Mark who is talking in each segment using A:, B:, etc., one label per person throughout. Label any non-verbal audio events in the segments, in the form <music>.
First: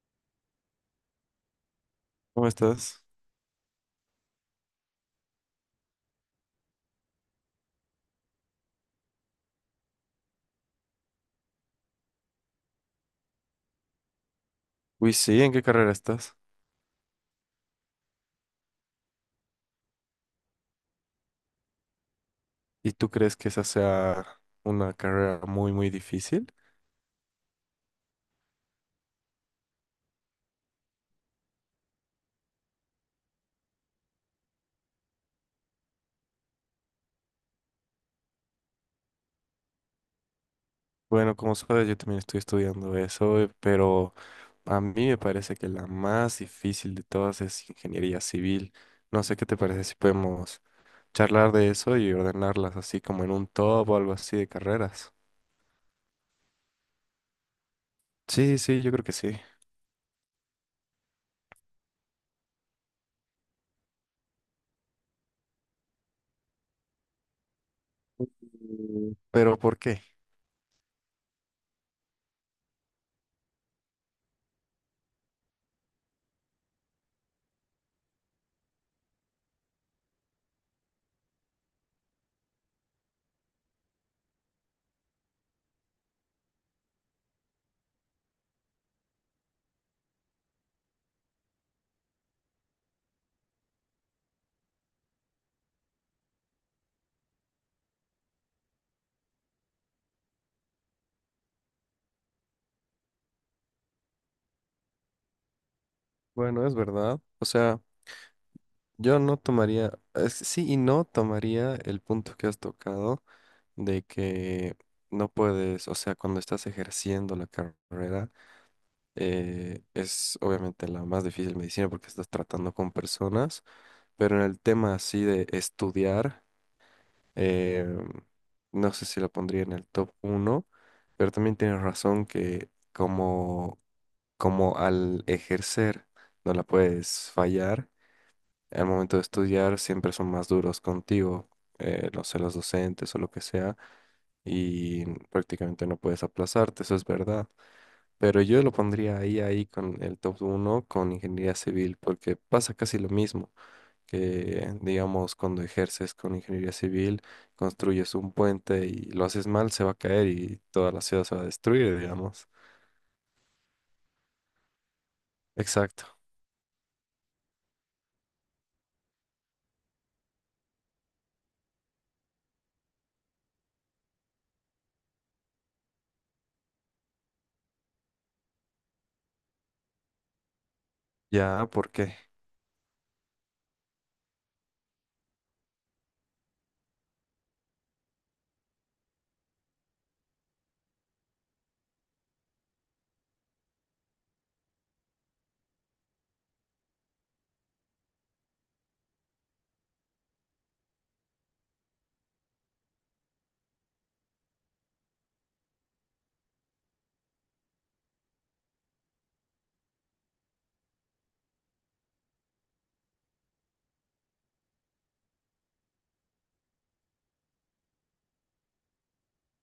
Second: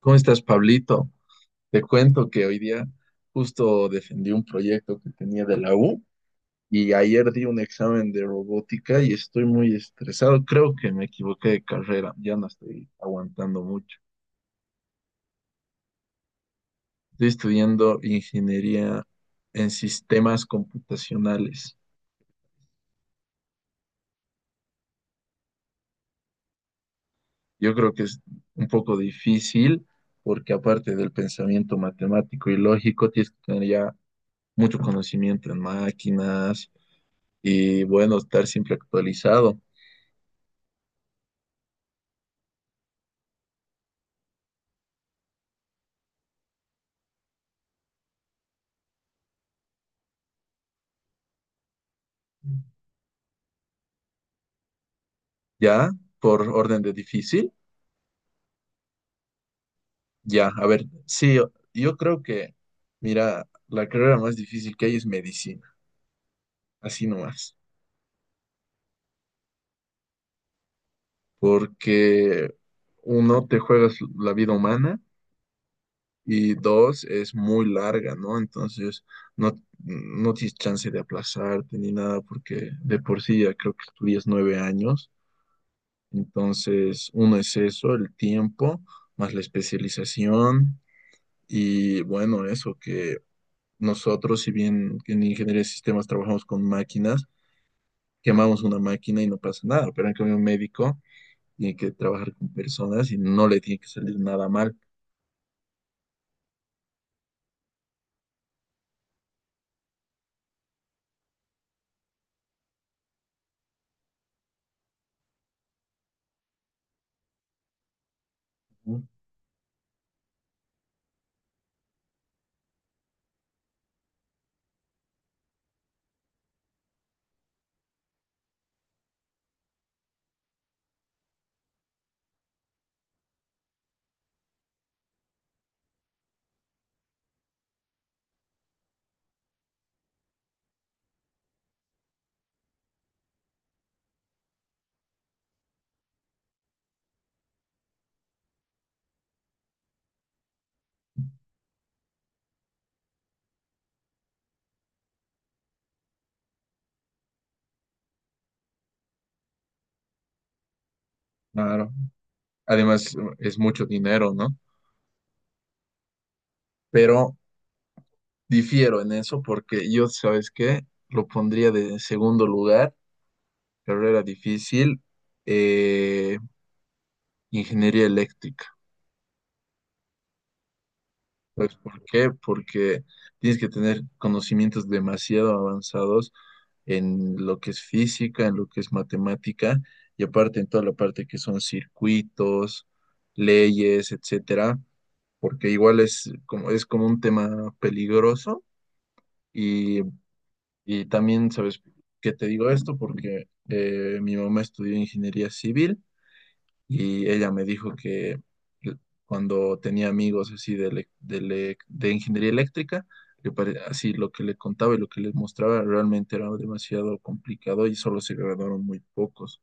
A: ¿Cómo estás, Pablito? Te cuento que
B: ¿Cómo
A: hoy día
B: estás?
A: justo defendí un proyecto que tenía de la U y ayer di un examen de robótica y estoy muy estresado. Creo que me equivoqué de carrera, ya no estoy aguantando mucho.
B: Uy, sí, ¿en qué carrera estás?
A: Estoy estudiando ingeniería en sistemas computacionales.
B: ¿Y tú crees que esa sea una carrera muy, muy difícil?
A: Yo creo que es un poco difícil porque aparte del pensamiento matemático y lógico, tienes que tener ya mucho conocimiento en máquinas y bueno, estar siempre actualizado.
B: Bueno, como sabes, yo también estoy estudiando eso, pero a mí me parece que la más difícil de todas es ingeniería civil. No sé qué te parece si podemos charlar de eso y ordenarlas así como en un top o algo así de carreras.
A: Ya, por orden de difícil,
B: Sí, sí, yo creo que sí.
A: ya, a ver, sí, yo creo que, mira, la carrera más difícil que hay es medicina, así nomás,
B: ¿Pero por qué?
A: porque uno, te juegas la vida humana y dos, es muy larga, ¿no? Entonces, no, no tienes chance de aplazarte ni nada, porque de por sí ya creo que estudias 9 años, entonces, uno es eso, el tiempo, más la especialización. Y bueno, eso que nosotros, si bien en ingeniería de sistemas trabajamos con máquinas, quemamos una máquina y no pasa nada, pero en cambio un médico tiene que trabajar con personas y no le tiene que salir nada mal.
B: Bueno, es verdad. O sea, yo no tomaría, sí y no tomaría el punto que has tocado. De que no puedes, o sea, cuando estás ejerciendo la carrera, es obviamente la más difícil medicina porque estás tratando con personas, pero en el tema así de estudiar, eh, no sé si la pondría en el top uno, pero también tienes razón que como al ejercer no la puedes fallar, al momento de estudiar siempre son más duros contigo, no sé, los docentes o lo que sea, y prácticamente no puedes aplazarte, eso es verdad. Pero yo lo pondría ahí, ahí con el top uno con ingeniería civil, porque pasa casi lo mismo que, digamos, cuando ejerces con ingeniería civil, construyes un puente y lo haces mal, se va a caer y toda la ciudad se va a
A: Claro.
B: destruir, digamos.
A: Además, es mucho dinero, ¿no?
B: Exacto.
A: Pero difiero en eso porque yo, ¿sabes qué? Lo pondría de segundo lugar, carrera difícil, eh, ingeniería eléctrica.
B: Ya,
A: Pues,
B: ¿por
A: ¿por
B: qué?
A: qué? Porque tienes que tener conocimientos demasiado avanzados en lo que es física, en lo que es matemática, y aparte en toda la parte que son circuitos, leyes, etcétera, porque igual es como un tema peligroso. Y, y también, ¿sabes qué te digo esto? Porque mi mamá estudió ingeniería civil y ella me dijo que l- cuando tenía amigos así de, de ingeniería eléctrica, así lo que le contaba y lo que les mostraba realmente era demasiado complicado y solo se graduaron muy pocos.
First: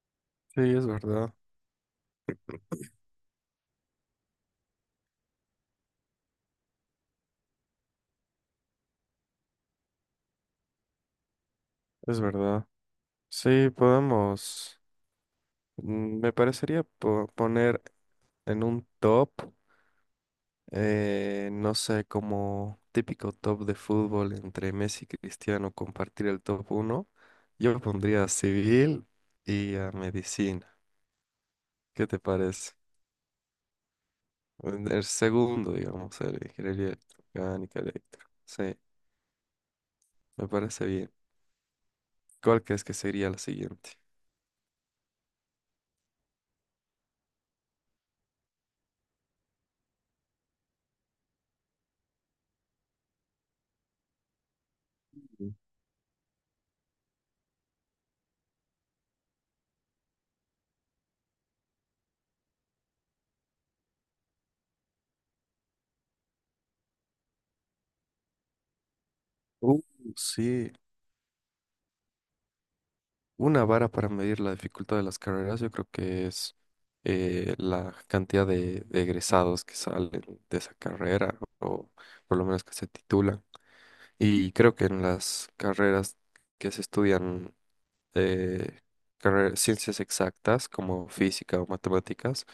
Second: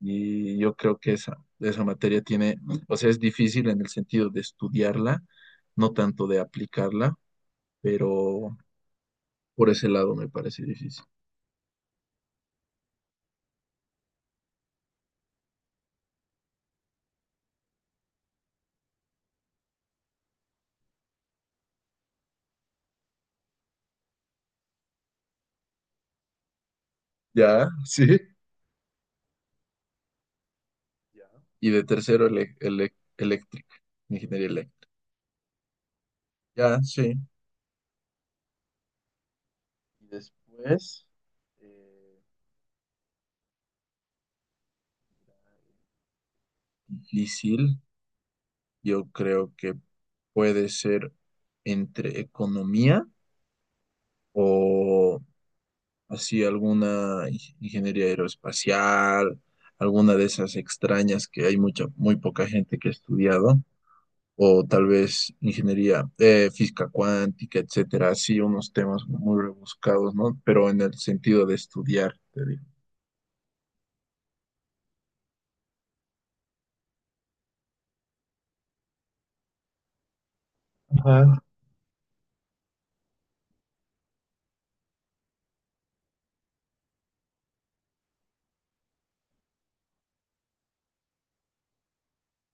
A: Y
B: Sí,
A: yo
B: es
A: creo que
B: verdad,
A: esa materia tiene, o sea, es difícil en el sentido de estudiarla, no tanto de aplicarla, pero por ese lado me parece difícil.
B: es verdad. Sí, podemos. Me parecería poner en un top. No sé, como típico top de fútbol entre Messi y Cristiano, compartir el top uno.
A: Ya,
B: Yo
A: sí.
B: pondría a civil y a medicina.
A: Ya. Y de
B: ¿Qué te
A: tercero,
B: parece?
A: eléctrica, ingeniería eléctrica.
B: En el segundo, digamos, el
A: Ya,
B: ingeniería
A: sí.
B: electromecánica, electro. Sí,
A: Y
B: me parece
A: después,
B: bien.
A: eh,
B: ¿Cuál crees que sería la siguiente?
A: difícil, yo creo que puede ser entre economía o
B: Mm.
A: así alguna ingeniería aeroespacial, alguna de esas extrañas que hay mucha, muy poca gente que ha estudiado, o tal vez ingeniería física cuántica, etcétera, así unos temas muy
B: Uh,
A: rebuscados, ¿no? Pero
B: sí.
A: en el sentido de estudiar, te digo.
B: Una vara para medir la dificultad de las carreras, yo creo que es la cantidad de egresados que salen de esa carrera o por lo menos que se titulan. Y creo que en las carreras que se estudian, eh, ciencias exactas como física o matemáticas,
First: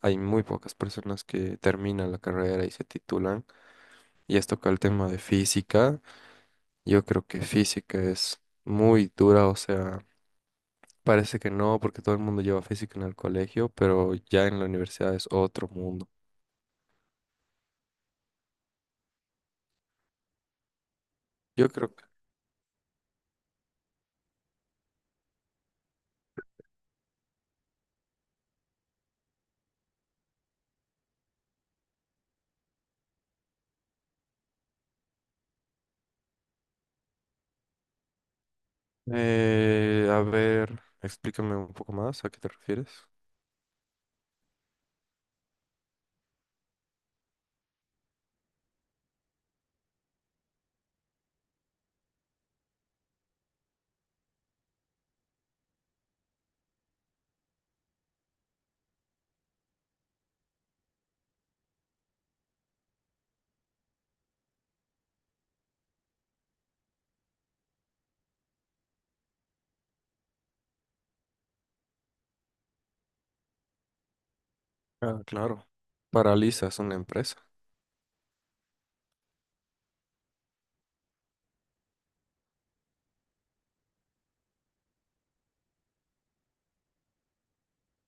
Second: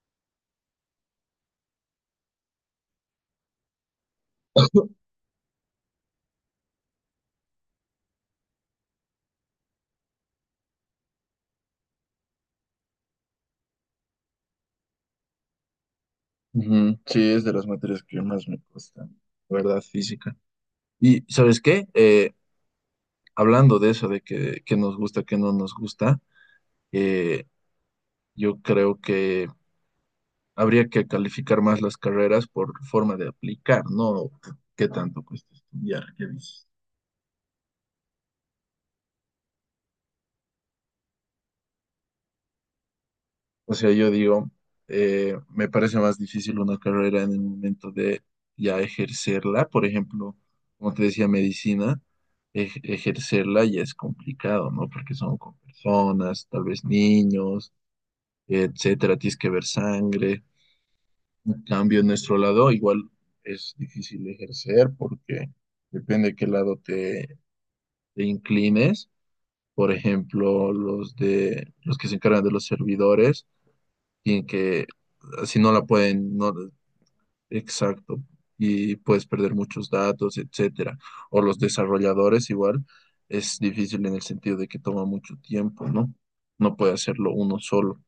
B: hay muy pocas personas que terminan la carrera y se titulan. Y has tocado el tema de física. Yo creo que física es muy dura, o sea. Parece que no, porque todo el mundo lleva física en el colegio, pero ya en la universidad es otro mundo.
A: Ujú. Sí, es de las materias que más me cuestan, la verdad, física. Y ¿sabes
B: Yo
A: qué?
B: creo que...
A: Hablando de eso, de que nos gusta, que no nos gusta, eh, yo creo que habría que calificar más las carreras por forma de aplicar, no qué tanto cuesta estudiar, ¿qué dices?
B: A ver, explícame un poco más, ¿a qué te refieres?
A: O sea, yo digo, me parece más difícil una carrera en el momento de ya ejercerla. Por ejemplo, como te decía, medicina, ejercerla ya es complicado, ¿no? Porque son con personas, tal vez niños, etcétera, tienes que ver sangre. En cambio, en nuestro lado, igual es difícil ejercer porque depende de qué lado te inclines. Por ejemplo, los de los que se encargan de los servidores y que
B: Ah,
A: así
B: claro.
A: no la pueden, no,
B: Paraliza, es una empresa.
A: exacto, y puedes perder muchos datos, etcétera. O los desarrolladores igual, es difícil en el sentido de que toma mucho tiempo, ¿no? No puede hacerlo uno solo.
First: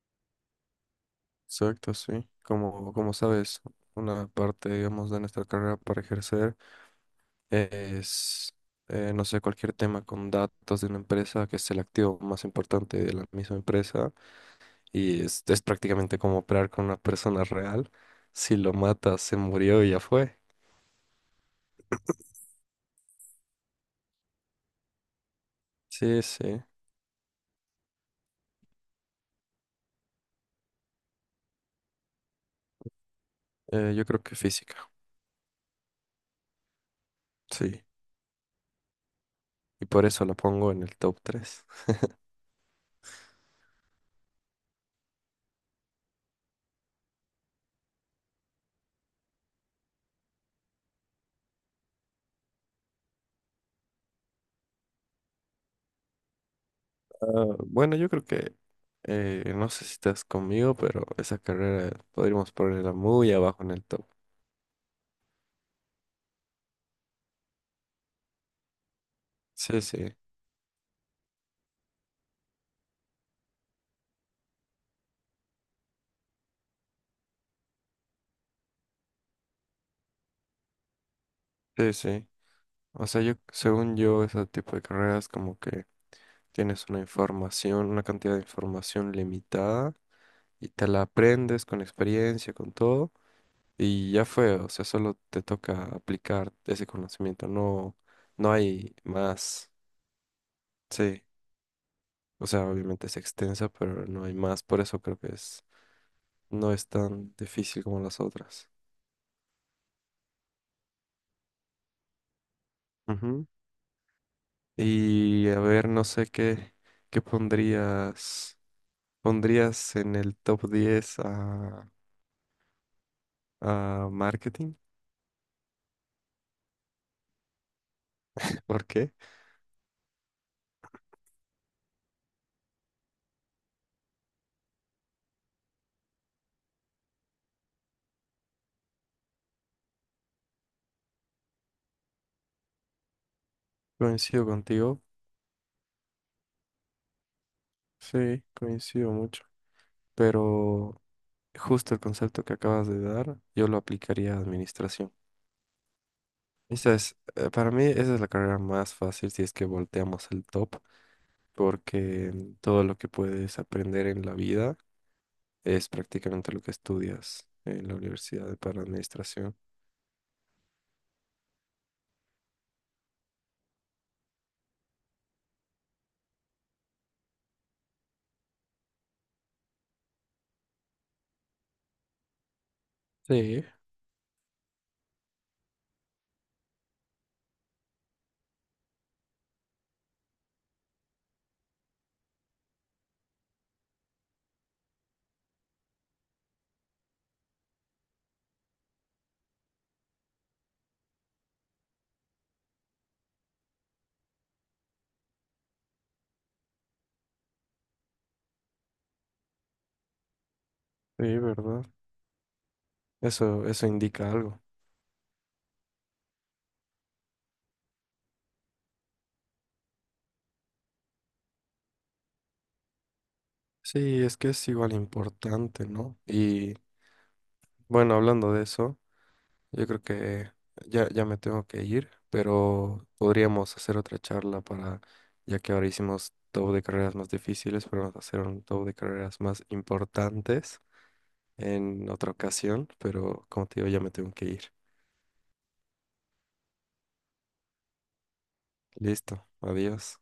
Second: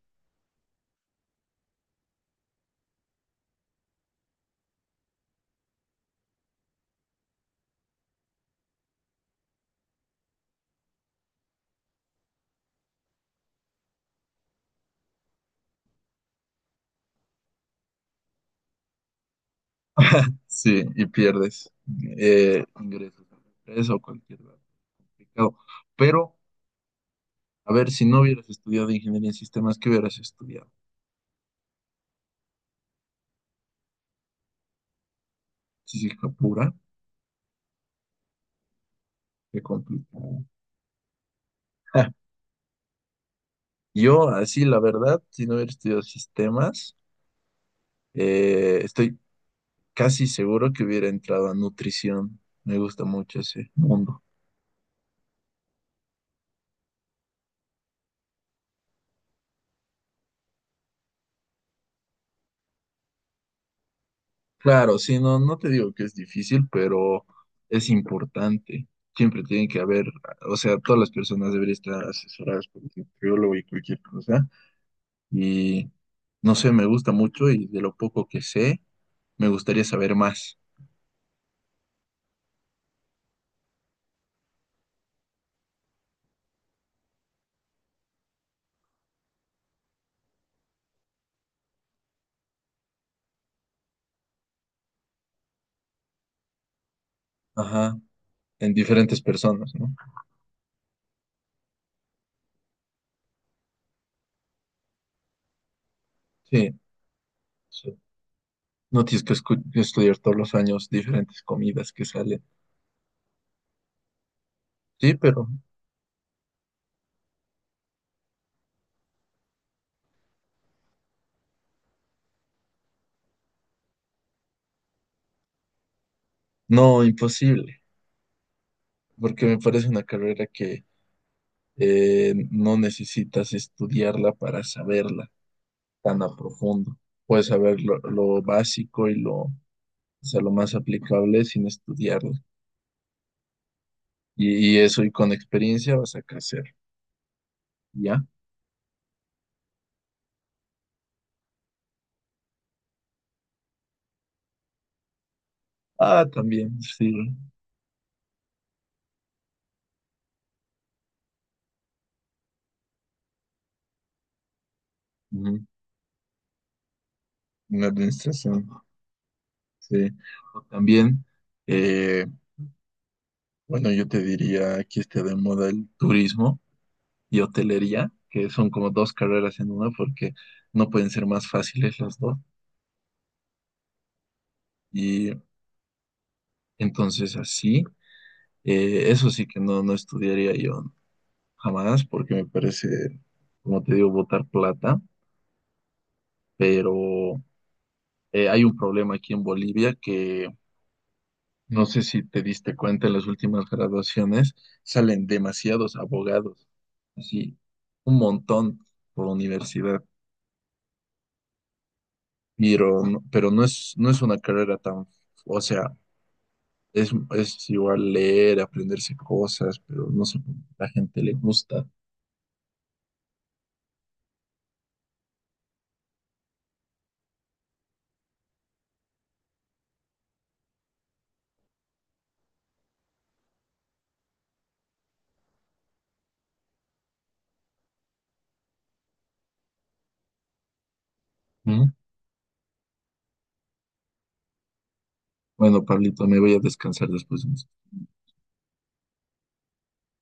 B: Exacto, sí. Como, como sabes, una parte, digamos, de nuestra carrera para ejercer es, no sé, cualquier tema con datos de una empresa, que es el activo más importante de la misma empresa. Y es prácticamente como operar con una persona real. Si lo matas, se murió y ya fue.
A: Sí, y pierdes ingresos a la empresa o cualquier dato complicado.
B: Sí,
A: Pero,
B: sí.
A: a ver, si no hubieras estudiado ingeniería en sistemas, ¿qué hubieras estudiado?
B: Yo creo que física,
A: Física pura,
B: sí.
A: qué
B: Y por eso la
A: complicado.
B: pongo en el top tres.
A: <laughs> Yo, así, la verdad, si no hubiera estudiado sistemas, estoy casi seguro que hubiera entrado a nutrición. Me gusta mucho ese mundo.
B: Ah, bueno, yo creo que, no sé si estás conmigo, pero esa carrera podríamos ponerla muy abajo en el top.
A: Claro, sí, no, no te digo que es difícil, pero es importante. Siempre tiene que
B: Sí,
A: haber,
B: sí,
A: o sea, todas las personas deberían estar asesoradas por un nutriólogo y cualquier cosa. Y no sé, me gusta mucho y de lo poco que sé, me gustaría saber más.
B: sí, sí. O sea, yo, según yo, ese tipo de carreras como que tienes una información, una cantidad de información limitada y te la aprendes con experiencia, con todo. Y ya fue, o sea, solo te toca aplicar ese conocimiento, no,
A: Ajá,
B: no
A: en
B: hay
A: diferentes
B: más.
A: personas, ¿no?
B: Sí, o sea, obviamente es extensa, pero no hay más, por eso creo que es,
A: Sí,
B: no es tan difícil
A: sí.
B: como las otras.
A: No tienes que estudiar todos los años diferentes comidas que salen.
B: Ujú.
A: Sí, pero
B: Y a ver, no sé qué pondrías, pondrías en el top 10 a marketing.
A: no, imposible.
B: <laughs> ¿Por qué?
A: Porque me parece una carrera que no necesitas estudiarla para saberla tan a profundo. Puedes saber lo básico y lo, o sea, lo más aplicable sin estudiarla.
B: Coincido
A: Y
B: contigo,
A: eso y con experiencia vas a crecer, ¿ya?
B: sí, coincido mucho, pero justo el concepto que acabas de dar, yo lo aplicaría a administración.
A: Ah, también,
B: Esa
A: sí.
B: es, para mí, esa es la carrera más fácil si es que volteamos el top, porque todo lo que puedes aprender en la vida
A: Ujú.
B: es prácticamente lo que estudias
A: En
B: en la universidad
A: administración,
B: para administración.
A: sí. O también, eh, bueno, yo te diría, aquí está de moda el turismo y hotelería, que son como dos carreras en una porque no pueden ser más fáciles las dos.
B: Sí,
A: Y entonces así, eso sí que no, no estudiaría yo jamás porque me parece, como te digo, botar plata, pero hay un problema aquí en Bolivia que no sé si te diste cuenta en las últimas graduaciones, salen demasiados abogados, así, un montón por universidad,
B: sí, ¿verdad?
A: pero, pero no
B: Eso
A: es, no es
B: indica
A: una
B: algo.
A: carrera tan, o sea, es, es igual leer, aprenderse cosas, pero no sé, la gente le gusta.
B: Sí, es que es igual importante, ¿no? Y bueno, hablando de eso. Yo creo que ya, ya me tengo que ir, pero podríamos hacer otra charla para, ya que ahora hicimos top de carreras más difíciles, podemos hacer un top de carreras más importantes
A: ¿No?
B: en otra ocasión, pero como te digo, ya me tengo que ir.
A: Bueno, Pablito, me voy a descansar después de esto.
B: Listo, adiós.